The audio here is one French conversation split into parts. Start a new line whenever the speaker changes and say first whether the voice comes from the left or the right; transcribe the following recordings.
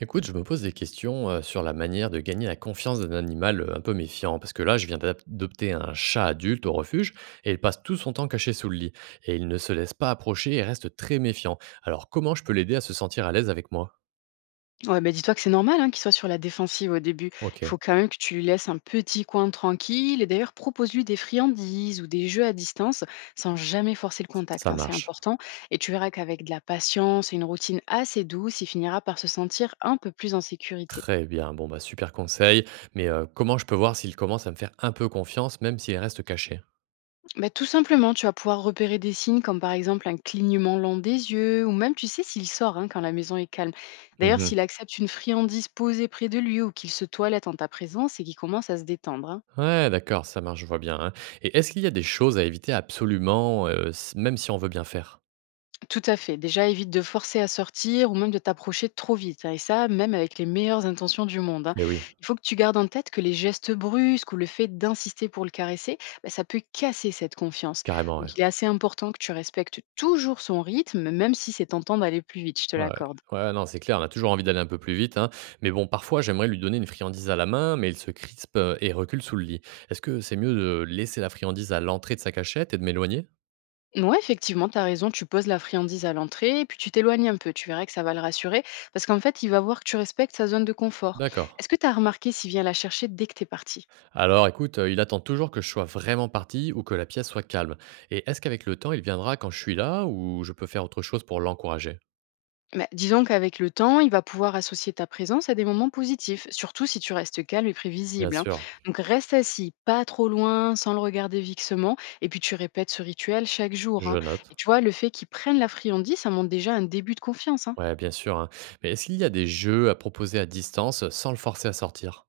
right: Écoute, je me pose des questions sur la manière de gagner la confiance d'un animal un peu méfiant, parce que là, je viens d'adopter un chat adulte au refuge, et il passe tout son temps caché sous le lit, et il ne se laisse pas approcher et reste très méfiant. Alors, comment je peux l'aider à se sentir à l'aise avec moi?
left: Ouais, bah, dis-toi que c'est normal hein, qu'il soit sur la défensive au début. Il
right: Ok,
left: faut quand même que tu lui laisses un petit coin tranquille, et d'ailleurs propose-lui des friandises ou des jeux à distance sans jamais forcer le contact.
right: ça
left: Hein, c'est
right: marche.
left: important. Et tu verras qu'avec de la patience et une routine assez douce, il finira par se sentir un peu plus en sécurité.
right: Très bien, bon, bah super conseil, mais comment je peux voir s'il commence à me faire un peu confiance, même s'il reste caché?
left: Bah, tout simplement, tu vas pouvoir repérer des signes comme par exemple un clignement lent des yeux, ou même tu sais s'il sort hein, quand la maison est calme. D'ailleurs,
right: Mhm.
left: s'il accepte une friandise posée près de lui ou qu'il se toilette en ta présence et qu'il commence à se détendre. Hein.
right: Ouais, d'accord, ça marche, je vois bien, hein. Et est-ce qu'il y a des choses à éviter absolument, même si on veut bien faire?
left: Tout à fait. Déjà, évite de forcer à sortir ou même de t'approcher trop vite. Hein, et ça, même avec les meilleures intentions du monde. Hein.
right: Eh oui,
left: Il faut que tu gardes en tête que les gestes brusques ou le fait d'insister pour le caresser, bah, ça peut casser cette confiance.
right: carrément,
left: Donc,
right: ouais.
left: il est assez important que tu respectes toujours son rythme, même si c'est tentant d'aller plus vite, je te
right: Ouais,
left: l'accorde.
right: ouais, non, c'est clair, on a toujours envie d'aller un peu plus vite, hein. Mais bon, parfois, j'aimerais lui donner une friandise à la main, mais il se crispe et recule sous le lit. Est-ce que c'est mieux de laisser la friandise à l'entrée de sa cachette et de m'éloigner?
left: Ouais, effectivement, tu as raison, tu poses la friandise à l'entrée, et puis tu t'éloignes un peu, tu verras que ça va le rassurer, parce qu'en fait, il va voir que tu respectes sa zone de confort.
right: D'accord.
left: Est-ce que tu as remarqué s'il vient la chercher dès que t'es parti?
right: Alors, écoute, il attend toujours que je sois vraiment parti ou que la pièce soit calme. Et est-ce qu'avec le temps, il viendra quand je suis là ou je peux faire autre chose pour l'encourager?
left: Bah, disons qu'avec le temps, il va pouvoir associer ta présence à des moments positifs, surtout si tu restes calme et
right: Bien
left: prévisible. Hein.
right: sûr,
left: Donc reste assis, pas trop loin, sans le regarder fixement, et puis tu répètes ce rituel chaque jour.
right: je
left: Hein.
right: note.
left: Et tu vois, le fait qu'ils prennent la friandise, ça montre déjà un début de confiance. Hein.
right: Ouais, bien sûr, hein. Mais est-ce qu'il y a des jeux à proposer à distance sans le forcer à sortir?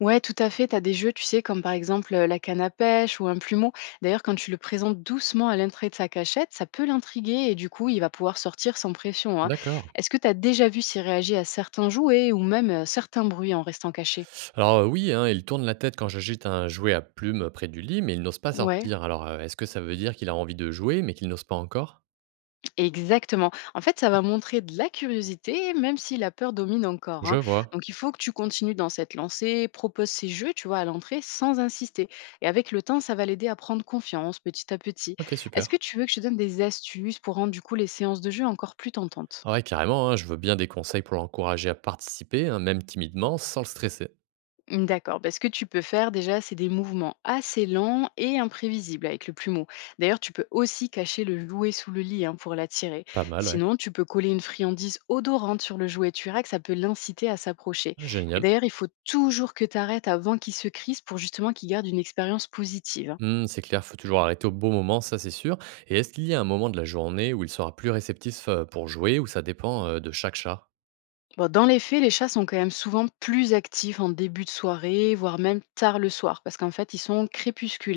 left: Ouais, tout à fait, tu as des jeux, tu sais, comme par exemple la canne à pêche ou un plumeau. D'ailleurs, quand tu le présentes doucement à l'entrée de sa cachette, ça peut l'intriguer et du coup, il va pouvoir sortir sans pression. Hein.
right: D'accord.
left: Est-ce que tu as déjà vu s'il réagit à certains jouets ou même certains bruits en restant caché?
right: Alors oui, hein, il tourne la tête quand j'agite un jouet à plumes près du lit, mais il n'ose pas
left: Ouais,
right: sortir. Alors est-ce que ça veut dire qu'il a envie de jouer, mais qu'il n'ose pas encore?
left: exactement. En fait, ça va montrer de la curiosité, même si la peur domine encore,
right: Je
left: hein.
right: vois.
left: Donc, il faut que tu continues dans cette lancée, propose ces jeux, tu vois, à l'entrée, sans insister. Et avec le temps, ça va l'aider à prendre confiance petit à petit.
right: Ok,
left: Est-ce que
right: super.
left: tu veux que je te donne des astuces pour rendre du coup les séances de jeu encore plus tentantes?
right: Ah ouais, carrément, hein, je veux bien des conseils pour l'encourager à participer, hein, même timidement, sans le stresser.
left: Mmh, d'accord. Bah, ce que tu peux faire déjà, c'est des mouvements assez lents et imprévisibles avec le plumeau. D'ailleurs, tu peux aussi cacher le jouet sous le lit hein, pour l'attirer.
right: Pas mal, ouais.
left: Sinon, tu peux coller une friandise odorante sur le jouet. Tu verras que ça peut l'inciter à s'approcher. Et
right: Génial.
left: d'ailleurs, il faut toujours que tu arrêtes avant qu'il se crispe pour justement qu'il garde une expérience positive. Hein.
right: Hmm, c'est clair, faut toujours arrêter au bon moment, ça c'est sûr. Et est-ce qu'il y a un moment de la journée où il sera plus réceptif pour jouer, ou ça dépend de chaque chat?
left: Bon, dans les faits, les chats sont quand même souvent plus actifs en début de soirée, voire même tard le soir, parce qu'en fait, ils sont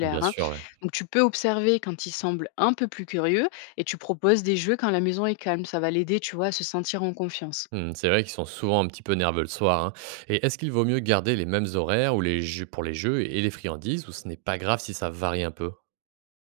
right: Bien
left: Hein.
right: sûr, ouais.
left: Donc, tu peux observer quand ils semblent un peu plus curieux, et tu proposes des jeux quand la maison est calme. Ça va l'aider, tu vois, à se sentir en confiance.
right: Mmh, c'est vrai qu'ils sont souvent un petit peu nerveux le soir, hein. Et est-ce qu'il vaut mieux garder les mêmes horaires ou les jeux pour les jeux et les friandises ou ce n'est pas grave si ça varie un peu?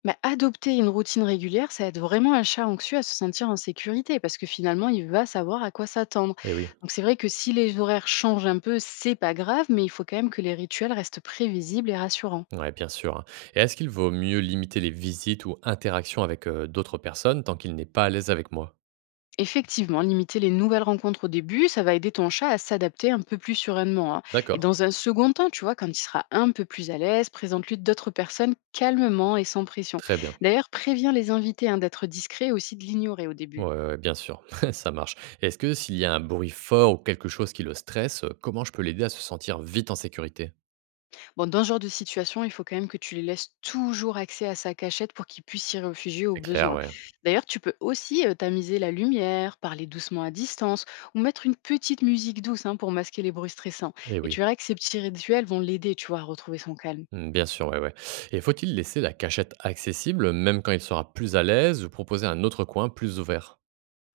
left: Bah, adopter une routine régulière, ça aide vraiment un chat anxieux à se sentir en sécurité parce que finalement, il va savoir à quoi s'attendre.
right: Eh oui,
left: Donc, c'est vrai que si les horaires changent un peu, c'est pas grave, mais il faut quand même que les rituels restent prévisibles et rassurants.
right: ouais, bien sûr, hein. Et est-ce qu'il vaut mieux limiter les visites ou interactions avec d'autres personnes tant qu'il n'est pas à l'aise avec moi?
left: Effectivement, limiter les nouvelles rencontres au début, ça va aider ton chat à s'adapter un peu plus sereinement. Hein. Et
right: D'accord,
left: dans un second temps, tu vois, quand il sera un peu plus à l'aise, présente-lui d'autres personnes calmement et sans pression.
right: très bien.
left: D'ailleurs, préviens les invités hein, d'être discrets et aussi de l'ignorer au
right: Ouais,
left: début.
right: ouais, ouais, bien sûr, ça marche. Est-ce que s'il y a un bruit fort ou quelque chose qui le stresse, comment je peux l'aider à se sentir vite en sécurité?
left: Bon, dans ce genre de situation, il faut quand même que tu les laisses toujours accès à sa cachette pour qu'il puisse s'y réfugier au
right: C'est clair,
left: besoin.
right: ouais.
left: D'ailleurs, tu peux aussi tamiser la lumière, parler doucement à distance ou mettre une petite musique douce hein, pour masquer les bruits stressants.
right: Eh
left: Et
right: oui.
left: tu verras que ces petits rituels vont l'aider, tu vois, à retrouver son calme.
right: Mmh, bien sûr, ouais, ouais. Et faut-il laisser la cachette accessible même quand il sera plus à l'aise ou proposer un autre coin plus ouvert?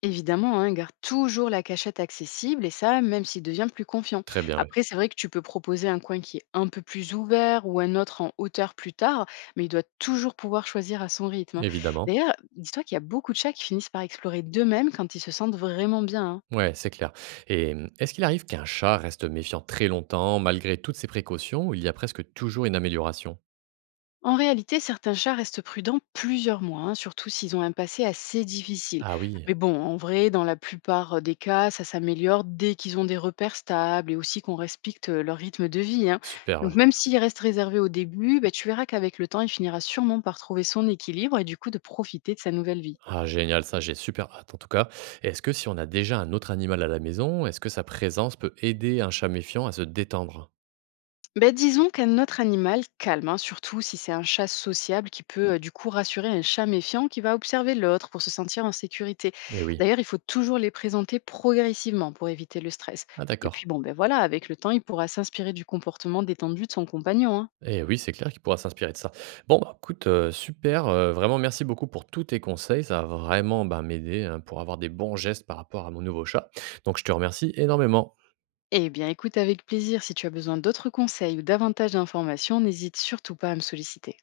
left: Évidemment, hein, garde toujours la cachette accessible et ça, même s'il devient plus confiant.
right: Très bien, ouais,
left: Après, c'est vrai que tu peux proposer un coin qui est un peu plus ouvert ou un autre en hauteur plus tard, mais il doit toujours pouvoir choisir à son rythme. Hein.
right: évidemment.
left: D'ailleurs, dis-toi qu'il y a beaucoup de chats qui finissent par explorer d'eux-mêmes quand ils se sentent vraiment bien. Hein.
right: Ouais, c'est clair. Et mmh, est-ce qu'il arrive qu'un chat reste méfiant très longtemps malgré toutes ses précautions ou il y a presque toujours une amélioration?
left: En réalité, certains chats restent prudents plusieurs mois, hein, surtout s'ils ont un passé assez difficile.
right: Ah oui,
left: Mais bon, en vrai, dans la plupart des cas, ça s'améliore dès qu'ils ont des repères stables et aussi qu'on respecte leur rythme de vie. Hein.
right: super, ouais.
left: Donc même s'il reste réservé au début, bah, tu verras qu'avec le temps, il finira sûrement par trouver son équilibre et du coup de profiter de sa nouvelle vie.
right: Ah génial, ça j'ai super hâte en tout cas. Est-ce que si on a déjà un autre animal à la maison, est-ce que sa présence peut aider un chat méfiant à se détendre?
left: Ben, disons qu'un autre animal calme, hein, surtout si c'est un chat sociable qui peut du coup rassurer un chat méfiant qui va observer l'autre pour se sentir en sécurité.
right: Eh oui.
left: D'ailleurs, il faut toujours les présenter progressivement pour éviter le stress.
right: Ah
left: Et puis
right: d'accord.
left: bon, ben voilà, avec le temps, il pourra s'inspirer du comportement détendu de son compagnon. Hein.
right: Et oui, c'est clair qu'il pourra s'inspirer de ça. Bon, bah, écoute, super, vraiment merci beaucoup pour tous tes conseils. Ça va vraiment, bah, m'aider, hein, pour avoir des bons gestes par rapport à mon nouveau chat. Donc je te remercie énormément.
left: Eh bien, écoute avec plaisir, si tu as besoin d'autres conseils ou davantage d'informations, n'hésite surtout pas à me solliciter.